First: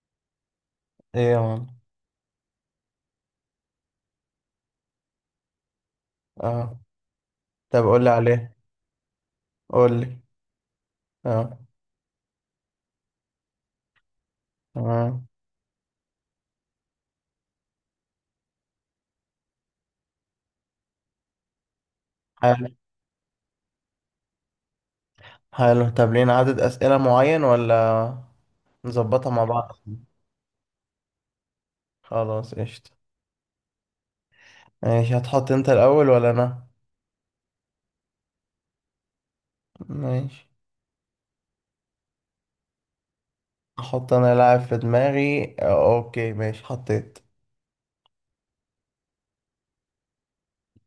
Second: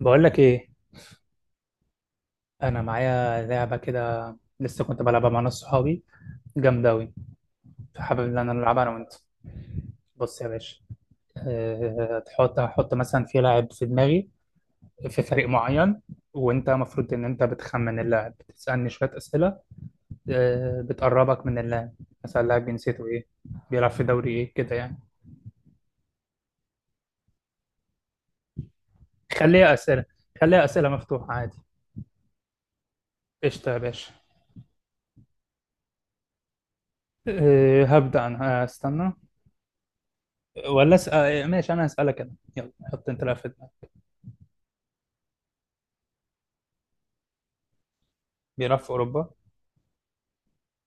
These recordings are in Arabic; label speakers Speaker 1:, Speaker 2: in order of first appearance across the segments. Speaker 1: بقول لك ايه.
Speaker 2: ايه يا مان.
Speaker 1: انا معايا لعبه كده، لسه كنت بلعبها مع ناس صحابي.
Speaker 2: اه،
Speaker 1: جامده اوي.
Speaker 2: طب قول لي
Speaker 1: حابب ان انا
Speaker 2: عليه.
Speaker 1: العبها انا وانت.
Speaker 2: قول لي.
Speaker 1: بص يا باشا.
Speaker 2: اه،
Speaker 1: تحط، هحط مثلا في لاعب في دماغي، في
Speaker 2: تمام.
Speaker 1: فريق معين. وانت المفروض ان انت بتخمن اللاعب، بتسالني شويه اسئله بتقربك من اللاعب. مثلا اللاعب
Speaker 2: حلو.
Speaker 1: جنسيته ايه؟ بيلعب في دوري ايه كده يعني؟
Speaker 2: حلو، طب لينا عدد أسئلة معين ولا نظبطها مع
Speaker 1: خليها
Speaker 2: بعض؟
Speaker 1: اسئله، خليها اسئله مفتوحه عادي.
Speaker 2: خلاص، قشطة.
Speaker 1: قشطه يا باشا.
Speaker 2: ماشي، هتحط انت الأول ولا أنا؟
Speaker 1: هبدا انا، استنى.
Speaker 2: ماشي،
Speaker 1: ولا اسال، ماشي انا هسالك انا. يلا حط انت لاعب في دماغك.
Speaker 2: احط انا لاعب في دماغي. اوكي، ماشي، حطيت.
Speaker 1: بيلعب في اوروبا.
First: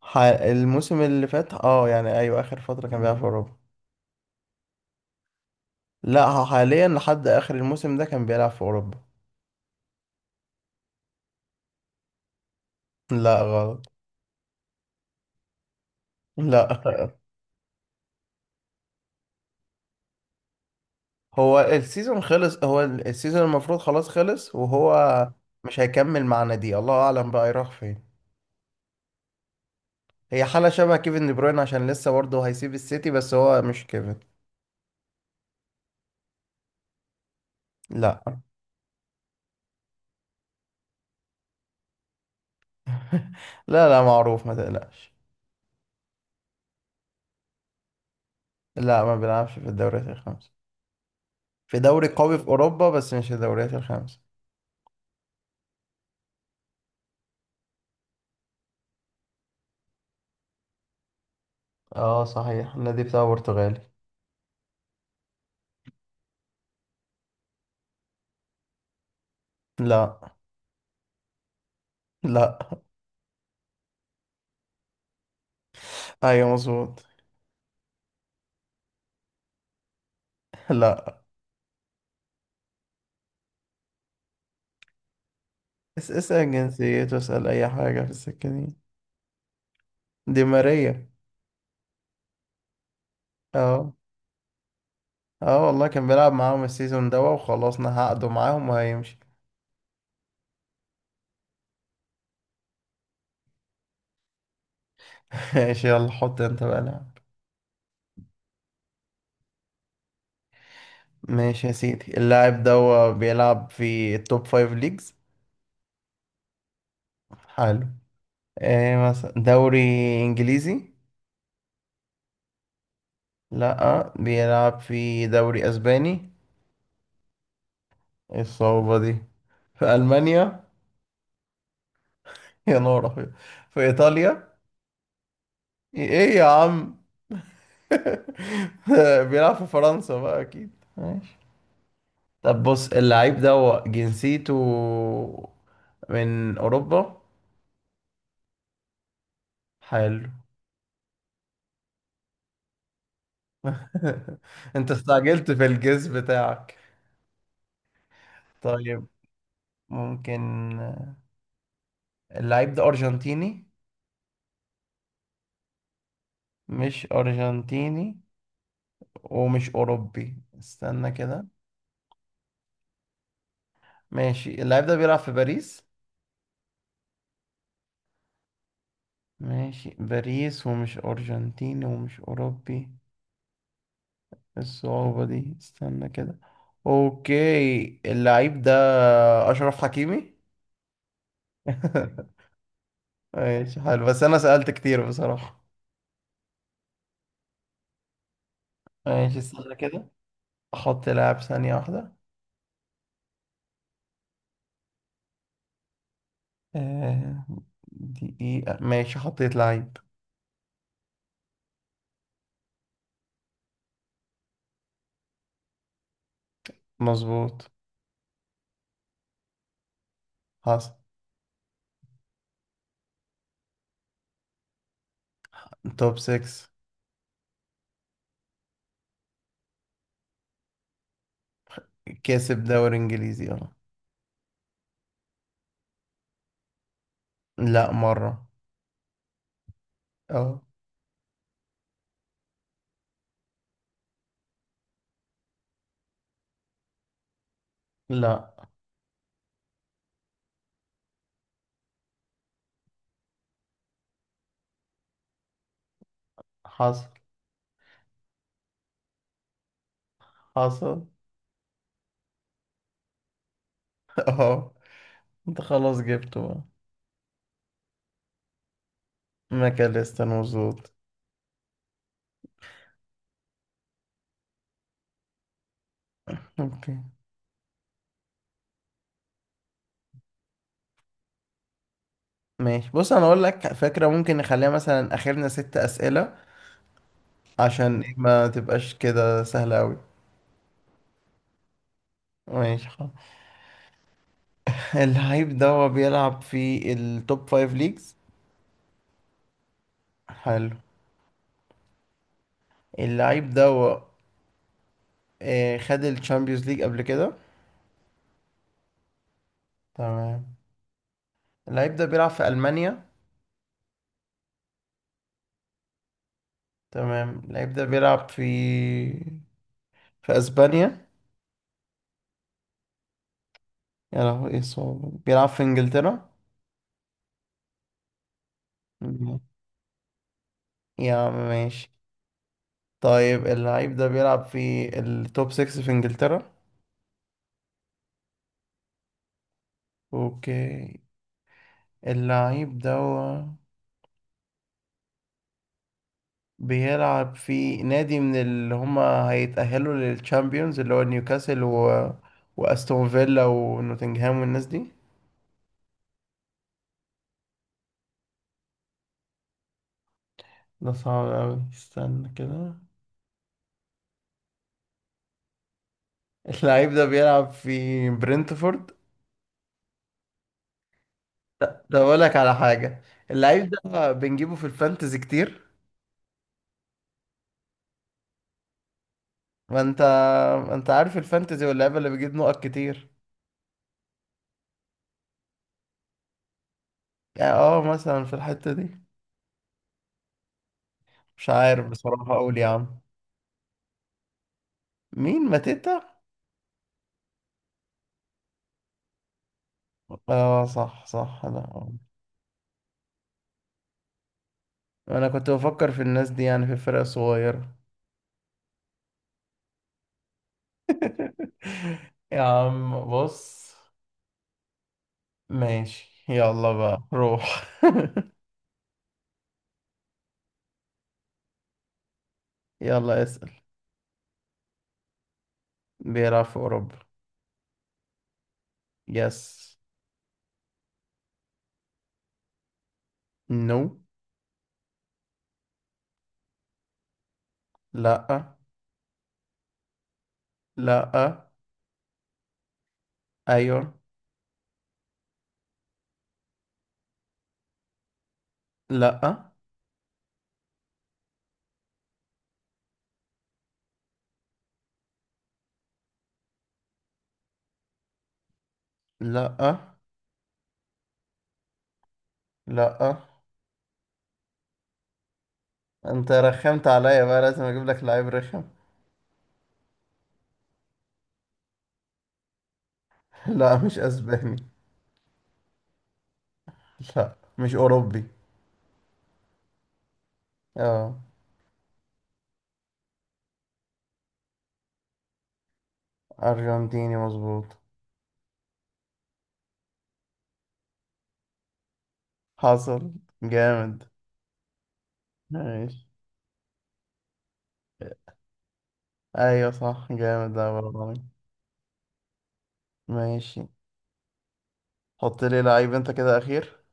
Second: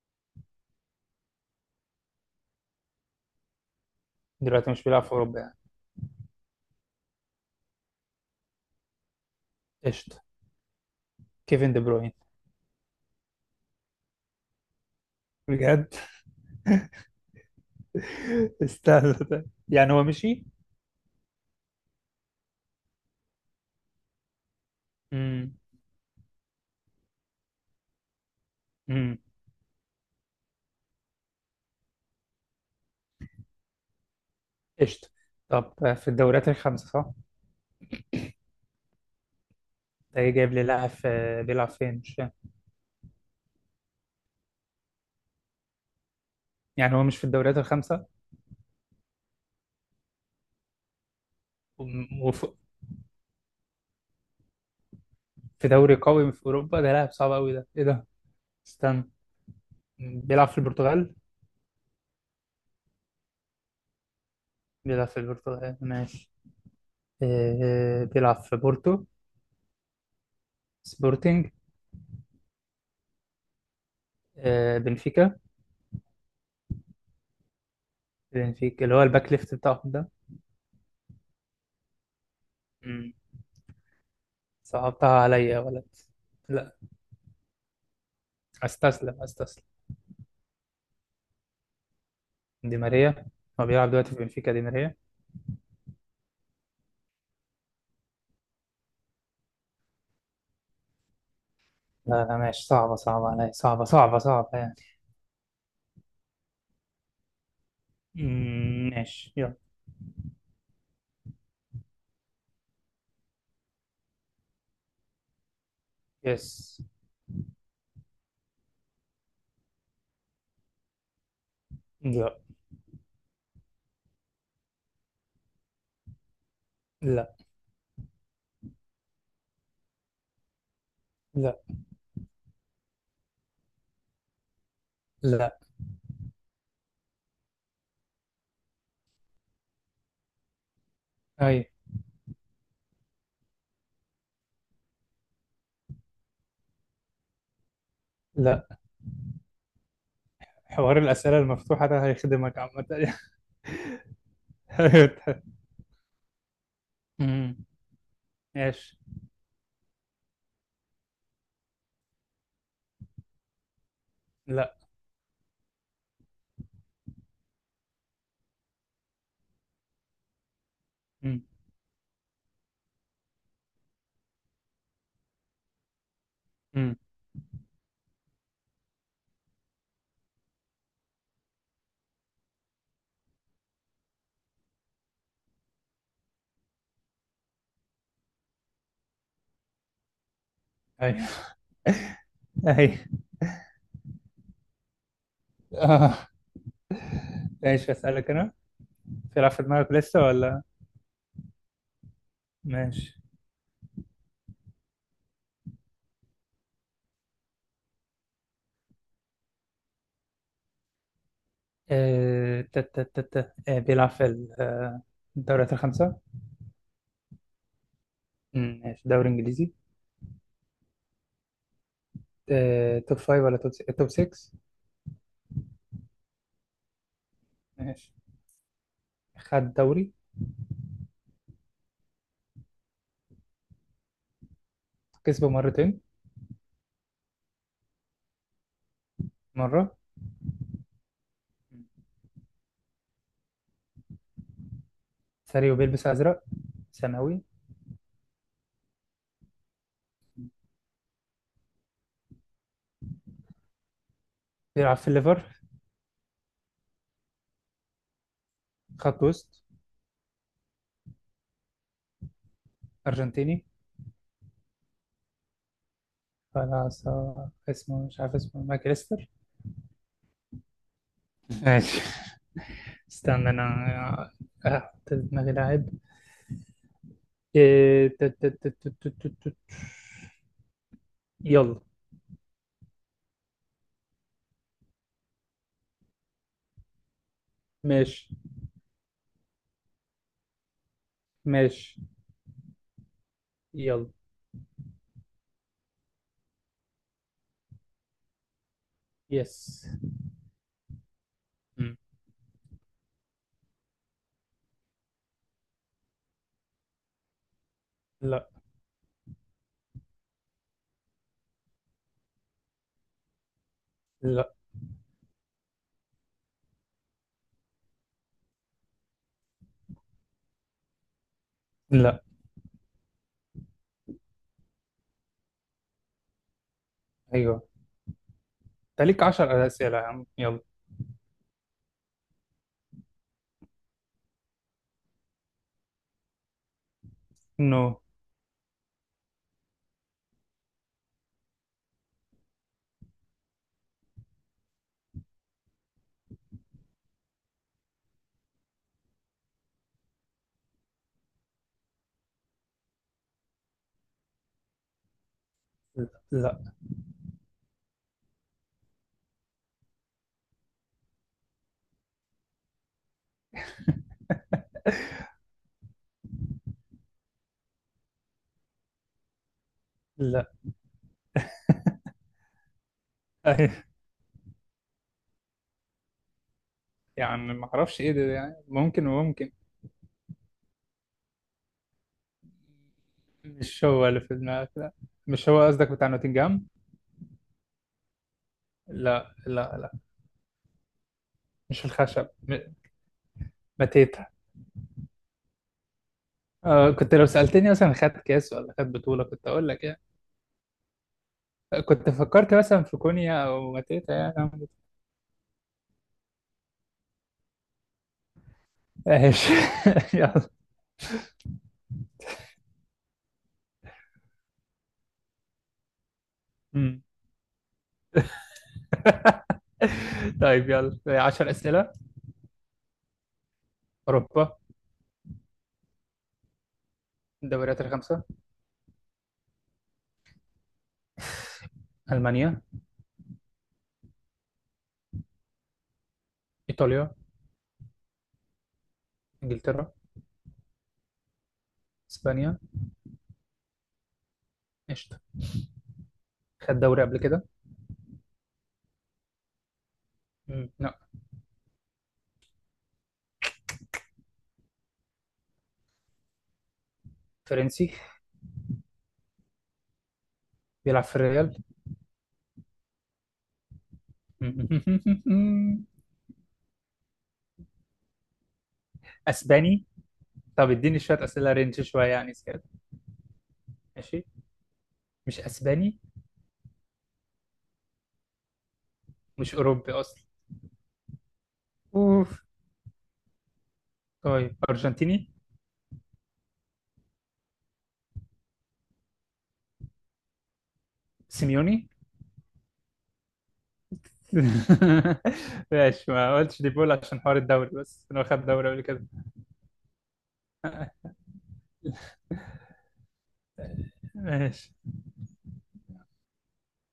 Speaker 2: الموسم اللي فات، اه، يعني ايوه، اخر فترة كان بيلعب في اوروبا.
Speaker 1: دلوقتي مش بيلعب في اوروبا يعني؟
Speaker 2: لا، هو حاليا لحد اخر الموسم ده كان بيلعب في اوروبا.
Speaker 1: قشطه. كيفن دي بروين.
Speaker 2: لا غلط.
Speaker 1: بجد.
Speaker 2: لا.
Speaker 1: استنى طيب. يعني هو مشي؟
Speaker 2: هو السيزون خلص، هو السيزون المفروض خلاص خلص، وهو
Speaker 1: امم.
Speaker 2: مش هيكمل معانا. دي الله اعلم بقى يروح فين.
Speaker 1: امم.
Speaker 2: هي حالة شبه كيفن دي بروين عشان لسه برضه هيسيب السيتي، بس هو مش كيفن.
Speaker 1: قشطه. طب في الدوريات الخمسه، صح؟
Speaker 2: لا،
Speaker 1: ده إيه جايب لي لاعب بيلعب فين مش فاهم.
Speaker 2: لا، لا، معروف، ما تقلقش.
Speaker 1: يعني هو مش في الدوريات الخمسه.
Speaker 2: لا، ما بيلعبش في الدوريات الخمسة، في دوري قوي في
Speaker 1: وفي
Speaker 2: اوروبا بس مش الدوريات الخمسة.
Speaker 1: دوري قوي في اوروبا، ده لاعب صعب قوي، ده ايه ده؟ استنى. بيلعب في البرتغال.
Speaker 2: اه، صحيح النادي بتاعه برتغالي.
Speaker 1: بيلعب في البرتغال، ماشي. بيلعب في بورتو.
Speaker 2: لا.
Speaker 1: سبورتينج.
Speaker 2: لا.
Speaker 1: بنفيكا.
Speaker 2: ايوه، مظبوط.
Speaker 1: بنفيكا اللي هو الباك ليفت بتاعهم ده.
Speaker 2: لا.
Speaker 1: صعبتها عليا يا ولد.
Speaker 2: اسأل
Speaker 1: لا،
Speaker 2: جنسيته، اسأل اي حاجة في السكة دي.
Speaker 1: استسلم استسلم.
Speaker 2: دي ماريا.
Speaker 1: دي ماريا. هو بيلعب
Speaker 2: اه.
Speaker 1: دلوقتي في بنفيكا دي ماريا؟
Speaker 2: اه والله كان بيلعب معاهم السيزون ده وخلصنا عقده معاهم وهيمشي.
Speaker 1: لا لا، ماشي. صعبة، صعبة عليا، صعبة صعبة صعبة يعني.
Speaker 2: ماشي، يلا حط انت بقى لاعب.
Speaker 1: أمم، ماشي يلا.
Speaker 2: ماشي يا سيدي، اللاعب ده هو بيلعب في التوب فايف ليجز.
Speaker 1: يس.
Speaker 2: حلو. ايه مثلا؟ دوري انجليزي؟
Speaker 1: لا.
Speaker 2: لا، بيلعب في دوري اسباني؟
Speaker 1: لا.
Speaker 2: ايه الصعوبة دي؟ في المانيا؟
Speaker 1: لا.
Speaker 2: يا نهار أبيض. في ايطاليا؟
Speaker 1: لا.
Speaker 2: ايه يا عم؟ بيلعب في فرنسا بقى اكيد. ماشي.
Speaker 1: أي.
Speaker 2: طب بص، اللعيب ده هو جنسيته من أوروبا؟
Speaker 1: لا.
Speaker 2: حلو.
Speaker 1: حوار الأسئلة المفتوحة ده هيخدمك عامة يعني.
Speaker 2: أنت استعجلت في الجيس بتاعك.
Speaker 1: أمم، ماشي.
Speaker 2: طيب، ممكن اللعيب ده أرجنتيني؟
Speaker 1: لا.
Speaker 2: مش أرجنتيني ومش أوروبي، استنى
Speaker 1: أمم.
Speaker 2: كده. ماشي، اللعيب ده بيلعب في باريس؟
Speaker 1: أمم.
Speaker 2: ماشي، باريس ومش أرجنتيني ومش أوروبي. إيه الصعوبة دي؟ استنى كده. أوكي، اللعيب ده أشرف حكيمي.
Speaker 1: أي. أي.
Speaker 2: ماشي حلو، بس انا سألت كتير بصراحة.
Speaker 1: آه. ماشي أسألك أنا.
Speaker 2: ماشي،
Speaker 1: في لعب في
Speaker 2: استنى
Speaker 1: دماغك
Speaker 2: كده.
Speaker 1: لسه ولا؟
Speaker 2: احط لاعب. ثانية واحدة.
Speaker 1: ماشي.
Speaker 2: آه، دقيقة. ماشي، حطيت لعيب.
Speaker 1: آه، تا- تا- تا- تا. آه، بيلعب في الدوريات الخمسة.
Speaker 2: مظبوط.
Speaker 1: مم، ماشي. دوري إنجليزي.
Speaker 2: حصل.
Speaker 1: توب فايف ولا توب 6؟
Speaker 2: توب 6.
Speaker 1: ماشي. خد دوري.
Speaker 2: كسب دوري انجليزي؟ اه.
Speaker 1: كسبه مرتين.
Speaker 2: لا، مرة.
Speaker 1: مرة.
Speaker 2: اه.
Speaker 1: سريع وبيلبس أزرق. ثانوي.
Speaker 2: لا.
Speaker 1: بيلعب في الليفر.
Speaker 2: حصل.
Speaker 1: خط وسط.
Speaker 2: حصل.
Speaker 1: أرجنتيني.
Speaker 2: اه. انت خلاص جبته بقى.
Speaker 1: ولا اسمه، مش عارف اسمه، ماكريستر.
Speaker 2: ماكاليستر، مظبوط.
Speaker 1: ماشي. استنى أنا. أحط في دماغي لاعب.
Speaker 2: اوكي
Speaker 1: إيه، يلا.
Speaker 2: ماشي. بص، انا اقول لك فكرة، ممكن نخليها مثلا اخرنا ست اسئلة، عشان
Speaker 1: ماشي.
Speaker 2: ما تبقاش كده سهلة اوي.
Speaker 1: ماشي
Speaker 2: ماشي، خلاص.
Speaker 1: يلا.
Speaker 2: اللعيب ده هو بيلعب في التوب فايف ليجز.
Speaker 1: يس.
Speaker 2: حلو.
Speaker 1: مم.
Speaker 2: اللعيب ده هو خد الشامبيونز ليج قبل كده؟
Speaker 1: لا.
Speaker 2: تمام. اللعيب ده بيلعب في ألمانيا؟
Speaker 1: لا.
Speaker 2: تمام، اللعيب ده بيلعب في في أسبانيا؟
Speaker 1: لا.
Speaker 2: يا لهوي، ايه الصعوبة دي؟ بيلعب في إنجلترا؟
Speaker 1: ايوه. انت ليك
Speaker 2: مم.
Speaker 1: 10 اسئله يا عم، يلا.
Speaker 2: يا عم ماشي. طيب، اللعيب ده بيلعب في التوب 6 في إنجلترا؟
Speaker 1: نو.
Speaker 2: اوكي، اللعيب ده بيلعب في نادي من اللي هما هيتأهلوا للتشامبيونز، اللي هو نيوكاسل وأستون فيلا ونوتنغهام والناس دي؟
Speaker 1: لا. لا.
Speaker 2: ده صعب أوي، استنى كده. اللعيب ده بيلعب في برينتفورد؟
Speaker 1: لا.
Speaker 2: ده أقول لك على حاجة، اللعيب ده بنجيبه في الفانتزي كتير.
Speaker 1: يعني ما اعرفش ايه ده يعني، ممكن وممكن.
Speaker 2: ما انت ما انت عارف الفانتزي واللعيبة اللي بيجيب نقط كتير.
Speaker 1: مش هو اللي في دماغك؟ لا. مش هو قصدك بتاع نوتنجهام؟
Speaker 2: يعني اه مثلا في الحتة دي.
Speaker 1: لا لا لا.
Speaker 2: مش
Speaker 1: مش
Speaker 2: عارف
Speaker 1: الخشب
Speaker 2: بصراحة، اقول يا عم.
Speaker 1: ماتيتا؟
Speaker 2: مين ماتيتا؟
Speaker 1: آه، كنت لو سألتني مثلا خد كاس ولا خد بطولة كنت أقول لك يعني.
Speaker 2: اه، صح، صح،
Speaker 1: كنت فكرت مثلا في كونيا أو ماتيتا يعني.
Speaker 2: انا كنت بفكر في الناس دي، يعني في الفرق الصغيرة.
Speaker 1: ايش. يلا.
Speaker 2: يا عم بص. ماشي، يلا
Speaker 1: مم.
Speaker 2: بقى روح.
Speaker 1: طيب يلا، 10 أسئلة.
Speaker 2: يلا اسأل.
Speaker 1: أوروبا.
Speaker 2: بيلعب في اوروبا.
Speaker 1: الدوريات الخمسة.
Speaker 2: يس.
Speaker 1: ألمانيا.
Speaker 2: نو.
Speaker 1: إيطاليا.
Speaker 2: لا.
Speaker 1: إنجلترا.
Speaker 2: لا.
Speaker 1: إسبانيا.
Speaker 2: ايوه.
Speaker 1: قشطة. خد دوري قبل كده؟
Speaker 2: لا.
Speaker 1: مم. لا. فرنسي.
Speaker 2: لا.
Speaker 1: بيلعب في الريال.
Speaker 2: لا.
Speaker 1: مم.
Speaker 2: انت رخمت عليا، بقى لازم اجيب لك لعيب رخم.
Speaker 1: أسباني. طب اديني شوية أسئلة، رينج شوية يعني زيادة.
Speaker 2: لا، مش
Speaker 1: ماشي.
Speaker 2: اسباني.
Speaker 1: مش أسباني.
Speaker 2: لا، مش اوروبي.
Speaker 1: مش أوروبي أصلا.
Speaker 2: اه.
Speaker 1: أوف. طيب أرجنتيني.
Speaker 2: ارجنتيني، مظبوط.
Speaker 1: سيميوني.
Speaker 2: حصل. جامد. ماشي.
Speaker 1: ماشي. ما قلتش دي بول عشان حوار الدوري، بس إنه خد دوري قبل كده.
Speaker 2: ايوه صح، جامد ده والله. ماشي.
Speaker 1: ماشي.
Speaker 2: حط لي لعيب انت كده اخير.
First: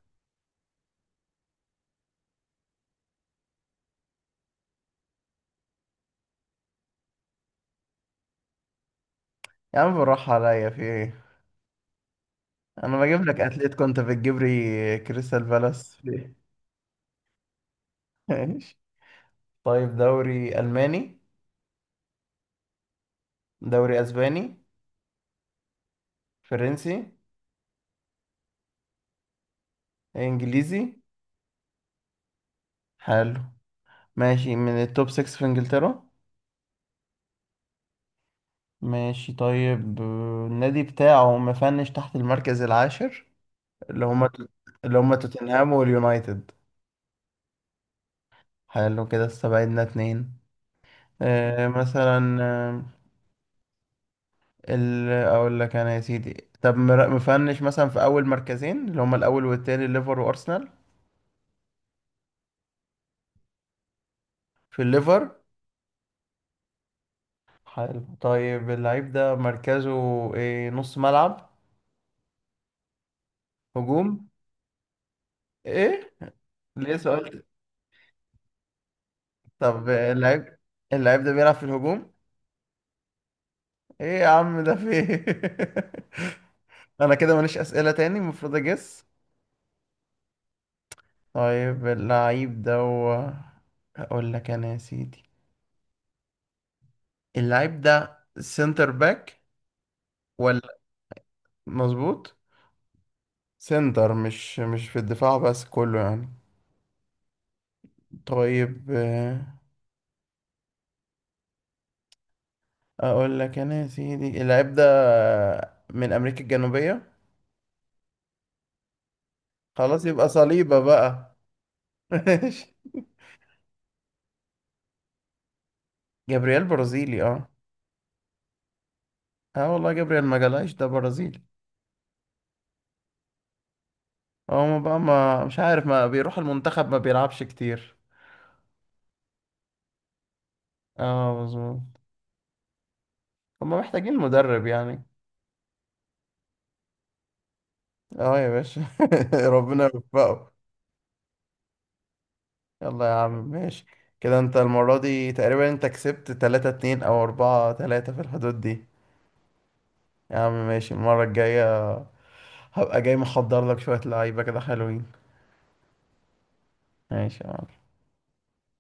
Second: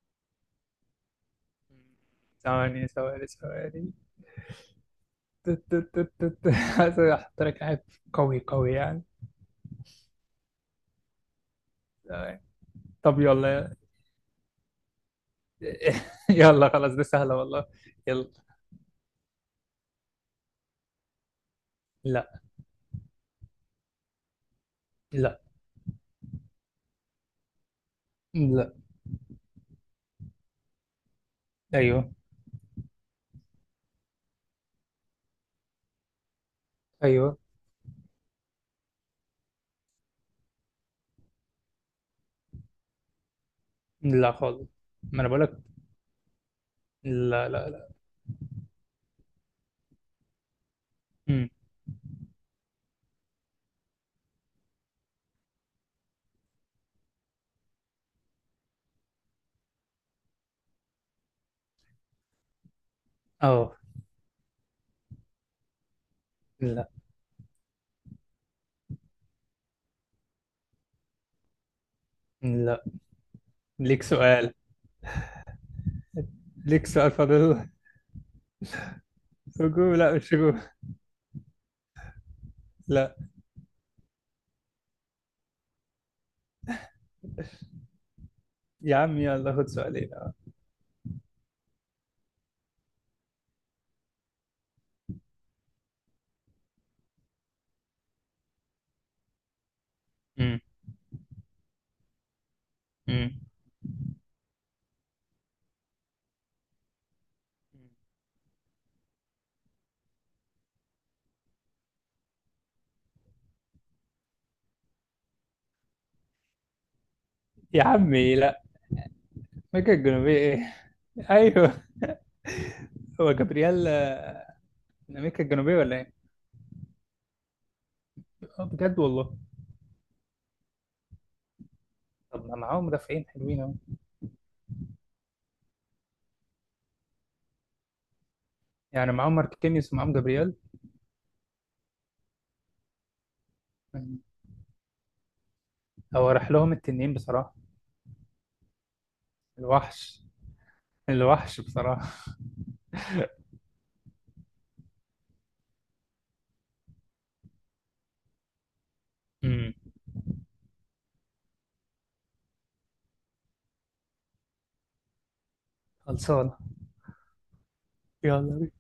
Speaker 1: ثواني ثواني ثواني. تت- تت- تت- تت. عايز احط لك حاجة قوي قوي يعني.
Speaker 2: يا عم بالراحة عليا، في ايه؟
Speaker 1: تمام.
Speaker 2: انا
Speaker 1: طب
Speaker 2: بجيب لك اتليت،
Speaker 1: يلا.
Speaker 2: كنت بتجيب لي كريستال بالاس؟ في ايه؟
Speaker 1: يلا خلاص، دي سهلة والله. يلا.
Speaker 2: ماشي. طيب، دوري الماني؟
Speaker 1: لا.
Speaker 2: دوري اسباني؟
Speaker 1: لا.
Speaker 2: فرنسي؟
Speaker 1: لا.
Speaker 2: انجليزي؟
Speaker 1: ايوه.
Speaker 2: حلو. ماشي، من التوب 6 في انجلترا؟
Speaker 1: ايوه.
Speaker 2: ماشي طيب، النادي بتاعه مفنش تحت المركز العاشر، اللي هما
Speaker 1: لا خالص. ما انا بقولك.
Speaker 2: توتنهام واليونايتد؟
Speaker 1: لا لا لا.
Speaker 2: حلو، كده استبعدنا اتنين.
Speaker 1: أمم.
Speaker 2: آه، مثلا آه، اقول لك انا يا سيدي، طب مفنش مثلا في اول مركزين اللي هما الاول والتاني، الليفر وارسنال؟
Speaker 1: اه.
Speaker 2: في الليفر؟
Speaker 1: لا.
Speaker 2: حلو. طيب، اللعيب ده مركزه إيه؟ نص ملعب؟
Speaker 1: لا. ليك
Speaker 2: هجوم؟
Speaker 1: سؤال.
Speaker 2: ايه؟
Speaker 1: ليك
Speaker 2: ليه
Speaker 1: سؤال
Speaker 2: سؤال؟
Speaker 1: فاضل.
Speaker 2: طب
Speaker 1: هجوم؟ لا، مش
Speaker 2: اللعيب،
Speaker 1: هجوم.
Speaker 2: اللعيب ده بيلعب في الهجوم؟
Speaker 1: لا.
Speaker 2: ايه يا عم ده في إيه؟ انا كده ماليش اسئله تاني، المفروض
Speaker 1: يا
Speaker 2: اجس.
Speaker 1: عم يلا خد سؤالين.
Speaker 2: طيب، اقول لك انا يا سيدي، اللعيب ده سنتر باك
Speaker 1: أمم.
Speaker 2: ولا؟ مظبوط.
Speaker 1: أمم.
Speaker 2: سنتر، مش في الدفاع بس، كله يعني. طيب، اقول لك انا يا سيدي، اللاعب ده من امريكا الجنوبية.
Speaker 1: يا عمي لا. امريكا
Speaker 2: خلاص يبقى
Speaker 1: الجنوبية ايه؟
Speaker 2: صليبة بقى.
Speaker 1: ايوه.
Speaker 2: ماشي.
Speaker 1: هو جبريال، من امريكا الجنوبية ولا ايه؟
Speaker 2: جابرييل برازيلي، اه.
Speaker 1: اه، بجد والله.
Speaker 2: اه والله، جابرييل مجالايش، ده برازيلي.
Speaker 1: طب ما معاهم مدافعين حلوين اهو.
Speaker 2: هو ما بقى، ما مش عارف، ما بيروح المنتخب، ما بيلعبش كتير.
Speaker 1: يعني معاهم ماركينيوس ومعاهم جابرييل.
Speaker 2: اه، مظبوط. هما محتاجين
Speaker 1: يعني.
Speaker 2: مدرب يعني.
Speaker 1: هو راح لهم التنين بصراحة.
Speaker 2: اه يا باشا. ربنا
Speaker 1: الوحش.
Speaker 2: يوفقه.
Speaker 1: الوحش بصراحة.
Speaker 2: يلا يا عم ماشي. كده انت المرة دي تقريبا انت كسبت تلاتة اتنين او اربعة تلاتة في الحدود دي.
Speaker 1: امم.
Speaker 2: يا عم ماشي، المرة الجاية هبقى جاي محضر لك شوية لعيبة كده حلوين.
Speaker 1: خلصانة.
Speaker 2: ماشي يا عم.
Speaker 1: يلا.